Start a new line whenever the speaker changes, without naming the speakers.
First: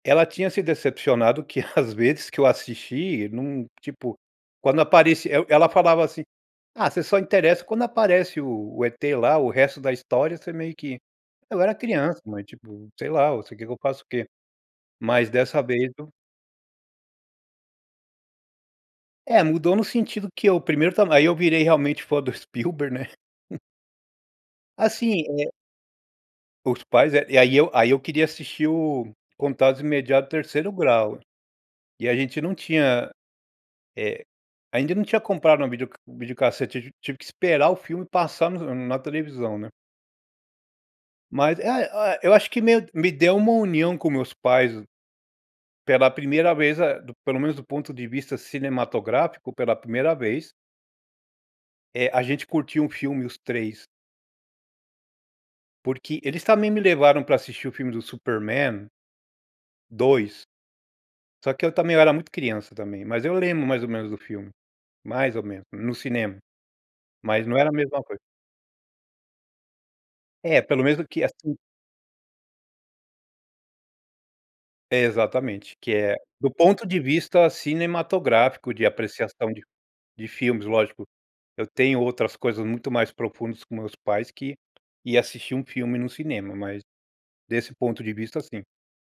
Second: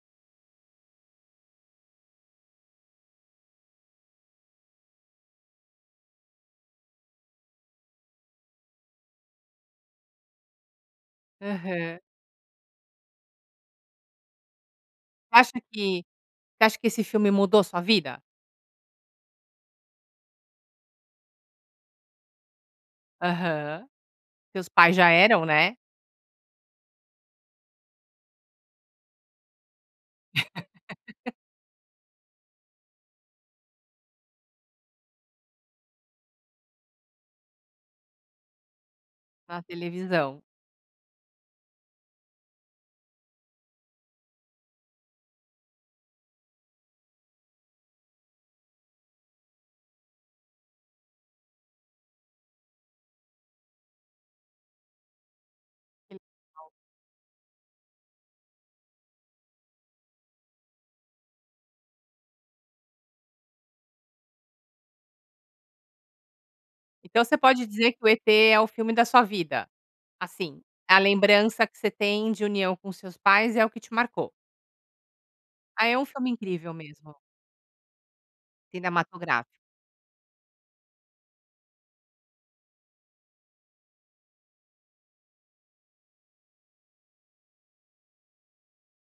Ela tinha se decepcionado que às vezes que eu assisti, não, tipo, quando apareci eu ela falava assim: "Ah, você só interessa quando aparece o o E.T. lá, o resto da história você meio que". Eu era
Aham.
criança, mas tipo, sei lá, você quer que eu faço o quê. Mas dessa
Acha
vez
que
eu
você acha que esse filme mudou sua vida?
É, mudou no sentido que eu primeiro também aí eu virei realmente fã do Spielberg, né.
Aham. Seus pais já
Assim,
eram,
é
né.
os pais é e aí eu aí eu queria assistir o Contatos Imediato de Terceiro Grau. E a gente não tinha, eh, ainda não tinha comprado uma videoc videocassete, tiv tive que esperar o filme passar no na televisão,
A
né.
televisão.
Mas, ae ae eu acho que meio me deu uma união com meus pais pela primeira vez, ah, pelo menos do ponto de vista cinematográfico, pela primeira vez eh, a gente curtiu um filme, os 3. Porque eles
[unintelligible]
também me levaram para assistir o filme do Super-men 2, só que eu também eu era muito criança também, mas eu lembro mais ou menos do filme, mais ou menos, no cinema.
Então você
Mas não
pode
era a
dizer
mesma
que o
coisa.
E.T. é o filme da sua vida.
É,
Assim,
pelo menos,
a
porque assim
lembrança que você tem de união com seus pais é o que te marcou.
Exatamente,
Ah,
que
é um
é
filme
do
incrível
ponto de
mesmo.
vista cinematográfico de
Cinematográfica.
apreciação de de filmes. Lógico, eu tenho outras coisas muito mais profundas com meus pais que ir assistir um filme no cinema, mas desse ponto de vista, sim.